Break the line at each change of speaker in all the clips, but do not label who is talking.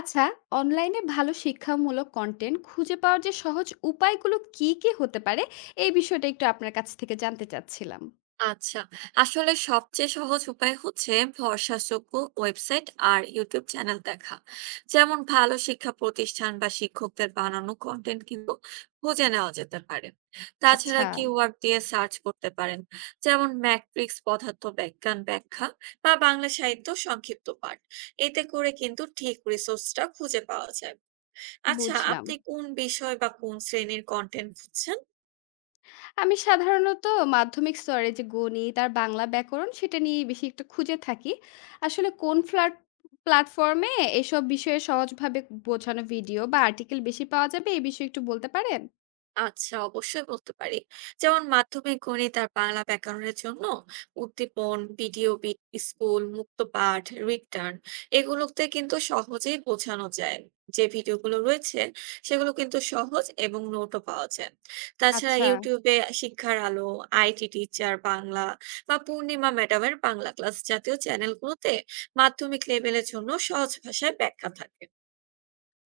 আচ্ছা, অনলাইনে ভালো শিক্ষামূলক কন্টেন্ট খুঁজে পাওয়ার যে সহজ উপায়গুলো কি কি হতে পারে এই বিষয়টা একটু আপনার কাছ থেকে জানতে চাচ্ছিলাম।
আচ্ছা, আসলে সবচেয়ে সহজ উপায় হচ্ছে ভরসাযোগ্য ওয়েবসাইট আর ইউটিউব চ্যানেল দেখা। যেমন ভালো শিক্ষা প্রতিষ্ঠান বা শিক্ষকদের বানানো কন্টেন্ট কিন্তু খুঁজে নেওয়া যেতে পারে। তাছাড়া
আচ্ছা,
কিওয়ার্ড দিয়ে সার্চ করতে পারেন। যেমন ম্যাট্রিক্স পদার্থবিজ্ঞান ব্যাখ্যা বা বাংলা সাহিত্য সংক্ষিপ্ত পাঠ। এতে করে কিন্তু ঠিক রিসোর্সটা খুঁজে পাওয়া যায়। আচ্ছা,
বুঝলাম।
আপনি কোন বিষয় বা কোন শ্রেণীর কন্টেন্ট খুঁজছেন?
আমি সাধারণত মাধ্যমিক স্তরে যে গণিত আর বাংলা ব্যাকরণ সেটা নিয়ে বেশি একটু খুঁজে থাকি। আসলে কোন ফ্লাট প্ল্যাটফর্মে এসব বিষয়ে সহজভাবে বোঝানো ভিডিও বা আর্টিকেল বেশি পাওয়া যাবে এই বিষয়ে একটু বলতে পারেন?
আচ্ছা অবশ্যই বলতে পারি, যেমন মাধ্যমিক গণিত আর বাংলা ব্যাকরণের জন্য উদ্দীপন ভিডিও বিট স্কুল মুক্ত পাঠ রিটার্ন এগুলোতে কিন্তু সহজেই বোঝানো যায়। যে ভিডিওগুলো রয়েছে সেগুলো কিন্তু সহজ এবং নোটও পাওয়া যায়। তাছাড়া
আচ্ছা।
ইউটিউবে শিক্ষার আলো, আইটি টিচার বাংলা বা পূর্ণিমা ম্যাডামের বাংলা ক্লাস জাতীয় চ্যানেলগুলোতে মাধ্যমিক লেভেলের জন্য সহজ ভাষায় ব্যাখ্যা থাকে।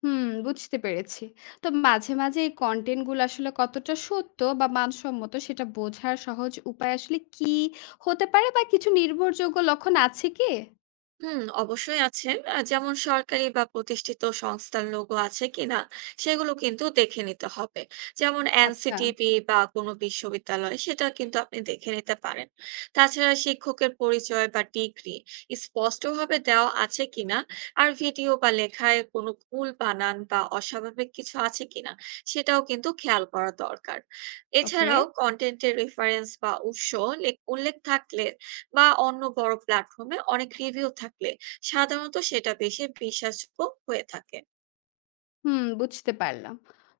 হুম, বুঝতে পেরেছি। তো মাঝে মাঝে এই কনটেন্ট গুলো আসলে কতটা সত্য বা মানসম্মত সেটা বোঝার সহজ উপায় আসলে কি হতে পারে বা কিছু নির্ভরযোগ্য লক্ষণ আছে কি?
হুম, অবশ্যই আছে। যেমন সরকারি বা প্রতিষ্ঠিত সংস্থার লোগো আছে কিনা সেগুলো কিন্তু দেখে নিতে হবে। যেমন
আচ্ছা,
NCTP বা কোনো বিশ্ববিদ্যালয় সেটা কিন্তু আপনি দেখে নিতে পারেন। তাছাড়া শিক্ষকের পরিচয় বা ডিগ্রি স্পষ্টভাবে দেওয়া আছে কিনা, আর ভিডিও বা লেখায় কোনো ভুল বানান বা অস্বাভাবিক কিছু আছে কিনা সেটাও কিন্তু খেয়াল করা দরকার।
ওকে।
এছাড়াও কনটেন্টের রেফারেন্স বা উৎস উল্লেখ থাকলে বা অন্য বড় প্ল্যাটফর্মে অনেক রিভিউ থাকলে সাধারণত সেটা বেশি বিশ্বাসযোগ্য হয়ে থাকে।
হুম, বুঝতে পারলাম।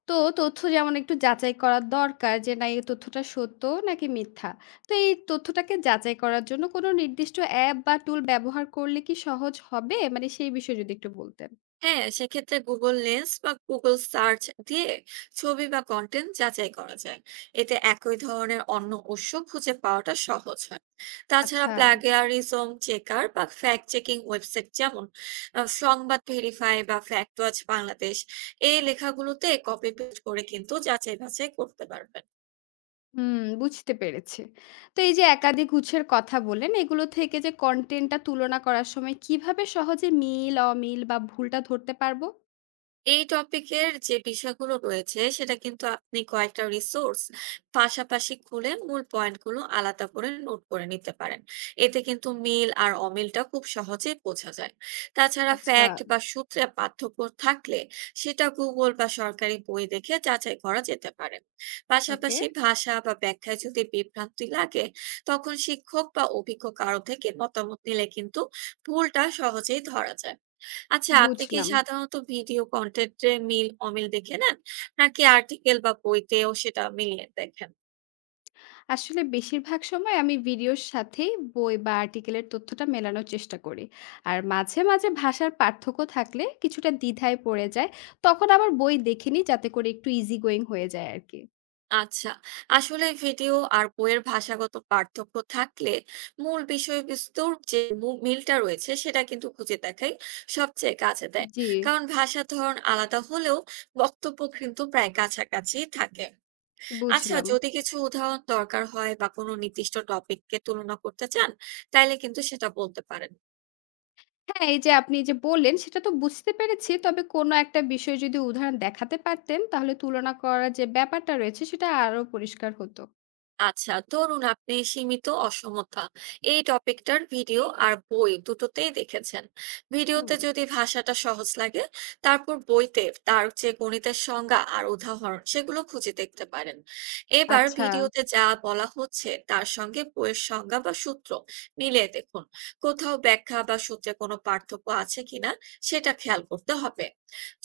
তো তথ্য যেমন একটু যাচাই করা দরকার যে না এই তথ্যটা সত্য নাকি মিথ্যা। তো এই তথ্যটাকে যাচাই করার জন্য কোনো নির্দিষ্ট অ্যাপ বা টুল ব্যবহার করলে কি সহজ হবে? মানে সেই বিষয়ে যদি একটু বলতেন।
হ্যাঁ, সেক্ষেত্রে গুগল লেন্স বা গুগল সার্চ দিয়ে ছবি বা কন্টেন্ট যাচাই করা যায়, এতে একই ধরনের অন্য উৎস খুঁজে পাওয়াটা সহজ হয়। তাছাড়া
আচ্ছা।
প্লাগিয়ারিজম চেকার বা ফ্যাক্ট চেকিং ওয়েবসাইট যেমন সংবাদ ভেরিফাই বা ফ্যাক্ট ওয়াচ বাংলাদেশ, এই লেখাগুলোতে কপি পেস্ট করে কিন্তু যাচাই বাছাই করতে পারবেন।
হুম, বুঝতে পেরেছি। তো এই যে একাধিক উৎসের কথা বললেন, এগুলো থেকে যে কনটেন্টটা তুলনা করার সময় কিভাবে সহজে মিল, অমিল বা ভুলটা ধরতে পারবো?
এই টপিকের যে বিষয়গুলো রয়েছে সেটা কিন্তু আপনি কয়েকটা রিসোর্স পাশাপাশি খুলে মূল পয়েন্টগুলো আলাদা করে নোট করে নিতে পারেন। এতে কিন্তু মিল আর অমিলটা খুব সহজেই বোঝা যায়। তাছাড়া
আচ্ছা,
ফ্যাক্ট বা সূত্রে পার্থক্য থাকলে সেটা গুগল বা সরকারি বই দেখে যাচাই করা যেতে পারে।
ওকে,
পাশাপাশি ভাষা বা ব্যাখ্যায় যদি বিভ্রান্তি লাগে, তখন শিক্ষক বা অভিজ্ঞ কারো থেকে মতামত নিলে কিন্তু ভুলটা সহজেই ধরা যায়। আচ্ছা, আপনি কি
বুঝলাম।
সাধারণত ভিডিও কনটেন্টে মিল অমিল দেখে নেন? নাকি আর্টিকেল বা বইতেও সেটা মিলিয়ে দেখেন?
আসলে বেশিরভাগ সময় আমি ভিডিওর সাথেই বই বা আর্টিকেলের তথ্যটা মেলানোর চেষ্টা করি। আর মাঝে মাঝে ভাষার পার্থক্য থাকলে কিছুটা দ্বিধায় পড়ে যায়। তখন আবার বই দেখে নিই যাতে করে একটু ইজি গোয়িং হয়ে যায় আরকি।
আচ্ছা, আসলে ভিডিও আর বইয়ের ভাষাগত পার্থক্য থাকলে মূল বিষয়বস্তুর যে মিলটা রয়েছে সেটা কিন্তু খুঁজে দেখাই সবচেয়ে কাজে দেয়।
জি,
কারণ ভাষার ধরন আলাদা হলেও বক্তব্য কিন্তু প্রায় কাছাকাছি থাকে। আচ্ছা,
বুঝলাম।
যদি কিছু উদাহরণ দরকার হয় বা কোনো নির্দিষ্ট টপিককে তুলনা করতে চান, তাইলে কিন্তু সেটা বলতে পারেন।
হ্যাঁ, এই যে আপনি যে বললেন সেটা তো বুঝতে পেরেছি। তবে কোনো একটা বিষয় যদি উদাহরণ দেখাতে পারতেন তাহলে তুলনা করার যে ব্যাপারটা রয়েছে সেটা আরো পরিষ্কার হতো।
আচ্ছা, ধরুন আপনি সীমিত অসমতা এই টপিকটার ভিডিও আর বই দুটোতেই দেখেছেন।
হুম,
ভিডিওতে যদি ভাষাটা সহজ লাগে, তারপর বইতে তার যে গণিতের সংজ্ঞা আর উদাহরণ সেগুলো খুঁজে দেখতে পারেন। এবার
আচ্ছা,
ভিডিওতে যা বলা হচ্ছে তার সঙ্গে বইয়ের সংজ্ঞা বা সূত্র মিলিয়ে দেখুন, কোথাও ব্যাখ্যা বা সূত্রে কোনো পার্থক্য আছে কিনা সেটা খেয়াল করতে হবে।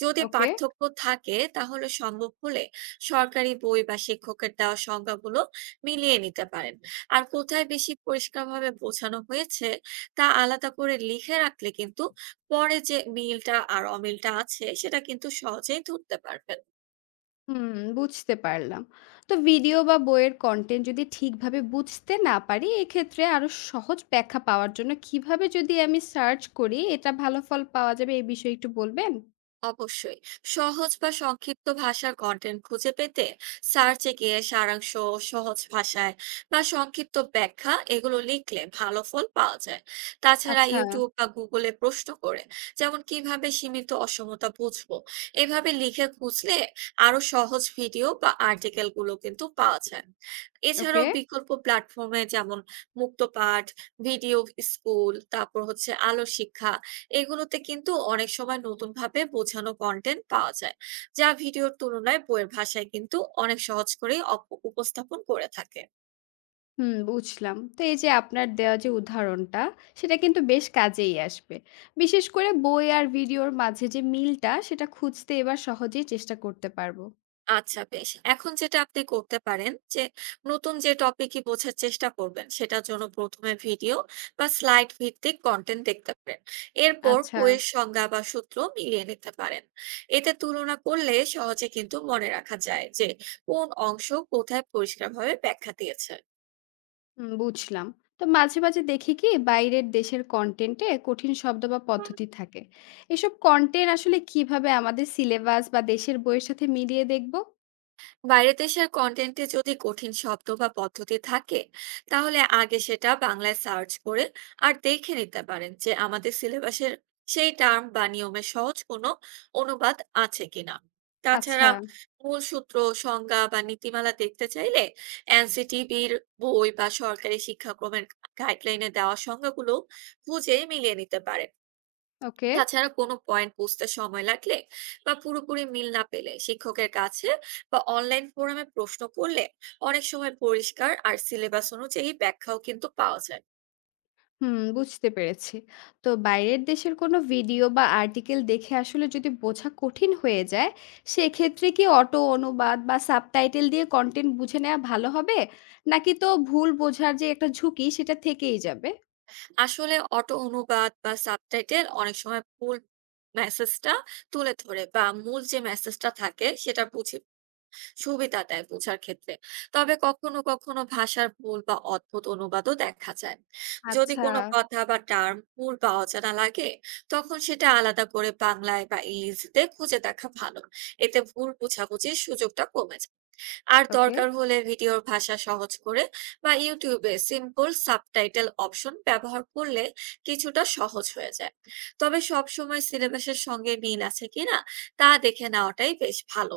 যদি
ওকে।
পার্থক্য থাকে তাহলে সম্ভব হলে সরকারি বই বা শিক্ষকের দেওয়া সংজ্ঞাগুলো মিলিয়ে নিতে পারেন। আর কোথায় বেশি পরিষ্কারভাবে বোঝানো হয়েছে তা আলাদা করে লিখে রাখলে কিন্তু পরে যে মিলটা আর অমিলটা আছে সেটা কিন্তু সহজেই ধরতে পারবেন।
হুম, বুঝতে পারলাম। তো ভিডিও বা বইয়ের কনটেন্ট যদি ঠিকভাবে বুঝতে না পারি এক্ষেত্রে আরো সহজ ব্যাখ্যা পাওয়ার জন্য কিভাবে যদি আমি সার্চ করি এটা ভালো ফল পাওয়া যাবে এই বিষয়ে একটু বলবেন?
অবশ্যই, সহজ বা সংক্ষিপ্ত ভাষার কন্টেন্ট খুঁজে পেতে সার্চে গিয়ে সারাংশ, সহজ ভাষায় বা সংক্ষিপ্ত ব্যাখ্যা এগুলো লিখলে ভালো ফল পাওয়া যায়। তাছাড়া
আচ্ছা,
ইউটিউব বা গুগলে প্রশ্ন করে, যেমন কিভাবে সীমিত অসমতা বুঝবো, এভাবে লিখে খুঁজলে আরো সহজ ভিডিও বা আর্টিকেল গুলো কিন্তু পাওয়া যায়। এছাড়াও
ওকে।
বিকল্প প্ল্যাটফর্মে যেমন মুক্তপাঠ ভিডিও স্কুল, তারপর হচ্ছে আলো শিক্ষা, এগুলোতে কিন্তু অনেক সময় নতুনভাবে বোঝানো কন্টেন্ট পাওয়া যায়, যা ভিডিওর তুলনায় বইয়ের ভাষায় কিন্তু অনেক সহজ করেই উপস্থাপন করে থাকে।
হুম, বুঝলাম। তো এই যে আপনার দেওয়া যে উদাহরণটা, সেটা কিন্তু বেশ কাজেই আসবে। বিশেষ করে বই আর ভিডিওর মাঝে যে মিলটা, সেটা খুঁজতে এবার সহজেই চেষ্টা করতে পারব।
আচ্ছা বেশ, এখন যেটা আপনি করতে পারেন যে, নতুন যে টপিকই বোঝার চেষ্টা করবেন সেটার জন্য প্রথমে ভিডিও বা স্লাইড ভিত্তিক কন্টেন্ট দেখতে পারেন। এরপর
আচ্ছা,
বইয়ের সংজ্ঞা বা সূত্র মিলিয়ে নিতে পারেন। এতে তুলনা করলে সহজে কিন্তু মনে রাখা যায় যে কোন অংশ কোথায় পরিষ্কারভাবে ব্যাখ্যা দিয়েছে।
হুম, বুঝলাম। তো মাঝে মাঝে দেখি কি বাইরের দেশের কনটেন্টে কঠিন শব্দ বা পদ্ধতি থাকে। এসব কনটেন্ট আসলে কিভাবে আমাদের সিলেবাস বা দেশের বইয়ের সাথে মিলিয়ে দেখব?
বাইরের দেশের কন্টেন্টে যদি কঠিন শব্দ বা পদ্ধতি থাকে তাহলে আগে সেটা বাংলায় সার্চ করে আর দেখে নিতে পারেন যে আমাদের সিলেবাসের সেই টার্ম বা নিয়মে সহজ কোনো অনুবাদ আছে কিনা।
আচ্ছা,
তাছাড়া মূল সূত্র, সংজ্ঞা বা নীতিমালা দেখতে চাইলে এনসিটিবির বই বা সরকারি শিক্ষাক্রমের গাইডলাইনে দেওয়া সংজ্ঞাগুলো বুঝে মিলিয়ে নিতে পারেন।
ওকে।
তাছাড়া কোনো পয়েন্ট বুঝতে সময় লাগলে বা পুরোপুরি মিল না পেলে শিক্ষকের কাছে বা অনলাইন ফোরামে প্রশ্ন করলে অনেক সময় পরিষ্কার আর সিলেবাস অনুযায়ী ব্যাখ্যাও কিন্তু পাওয়া যায়।
হুম, বুঝতে পেরেছি। তো বাইরের দেশের কোনো ভিডিও বা আর্টিকেল দেখে আসলে যদি বোঝা কঠিন হয়ে যায়, সেক্ষেত্রে কি অটো অনুবাদ বা সাবটাইটেল দিয়ে কনটেন্ট বুঝে নেওয়া ভালো হবে? নাকি তো ভুল বোঝার যে একটা ঝুঁকি সেটা থেকেই যাবে?
আসলে অটো অনুবাদ বা সাবটাইটেল অনেক সময় ভুল মেসেজটা তুলে ধরে, বা মূল যে মেসেজটা থাকে সেটা বুঝে সুবিধা দেয় বোঝার ক্ষেত্রে। তবে কখনো কখনো ভাষার ভুল বা অদ্ভুত অনুবাদও দেখা যায়। যদি
আচ্ছা,
কোনো কথা বা টার্ম ভুল বা অজানা লাগে তখন সেটা আলাদা করে বাংলায় বা ইংরেজিতে খুঁজে দেখা ভালো। এতে ভুল বোঝাবুঝির সুযোগটা কমে যায়। আর
ওকে।
দরকার হলে ভিডিওর ভাষা সহজ করে বা ইউটিউবে সিম্পল সাবটাইটেল অপশন ব্যবহার করলে কিছুটা সহজ হয়ে যায়। তবে সবসময় সিলেবাসের সঙ্গে মিল আছে কিনা তা দেখে নেওয়াটাই বেশ ভালো।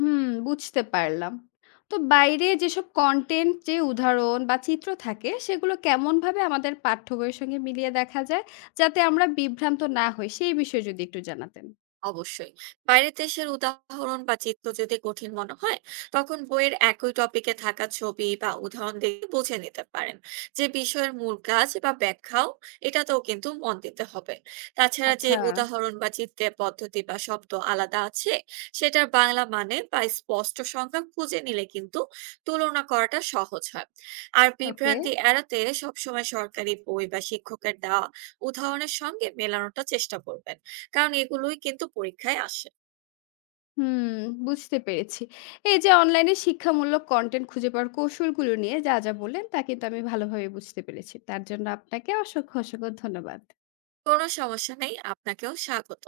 হুম, বুঝতে পারলাম। তো বাইরে যেসব কনটেন্ট যে উদাহরণ বা চিত্র থাকে, সেগুলো কেমনভাবে আমাদের পাঠ্য বইয়ের সঙ্গে মিলিয়ে দেখা যায়, যাতে আমরা বিভ্রান্ত না হই, সেই বিষয়ে যদি একটু জানাতেন।
অবশ্যই। বাইরের দেশের উদাহরণ বা চিত্র যদি কঠিন মনে হয়, তখন বইয়ের একই টপিকে থাকা ছবি বা উদাহরণ দেখে বুঝে নিতে পারেন। যে বিষয়ের মূল কাজ বা ব্যাখ্যাও এটাতেও কিন্তু মন দিতে হবে। তাছাড়া যে
আচ্ছা,
উদাহরণ বা চিত্রের পদ্ধতি বা শব্দ আলাদা আছে, সেটার বাংলা মানে বা স্পষ্ট সংজ্ঞা খুঁজে নিলে কিন্তু তুলনা করাটা সহজ হয়। আর
ওকে।
বিভ্রান্তি এড়াতে সবসময় সরকারি বই বা শিক্ষকের দেওয়া উদাহরণের সঙ্গে মেলানোটা চেষ্টা করবেন। কারণ এগুলোই কিন্তু পরীক্ষায় আসে।
হুম, বুঝতে পেরেছি। এই যে অনলাইনে শিক্ষামূলক কনটেন্ট খুঁজে পাওয়ার কৌশলগুলো নিয়ে যা যা বললেন তা কিন্তু আমি ভালোভাবে বুঝতে পেরেছি। তার জন্য আপনাকে অসংখ্য ধন্যবাদ।
কোনো সমস্যা নেই, আপনাকেও স্বাগত।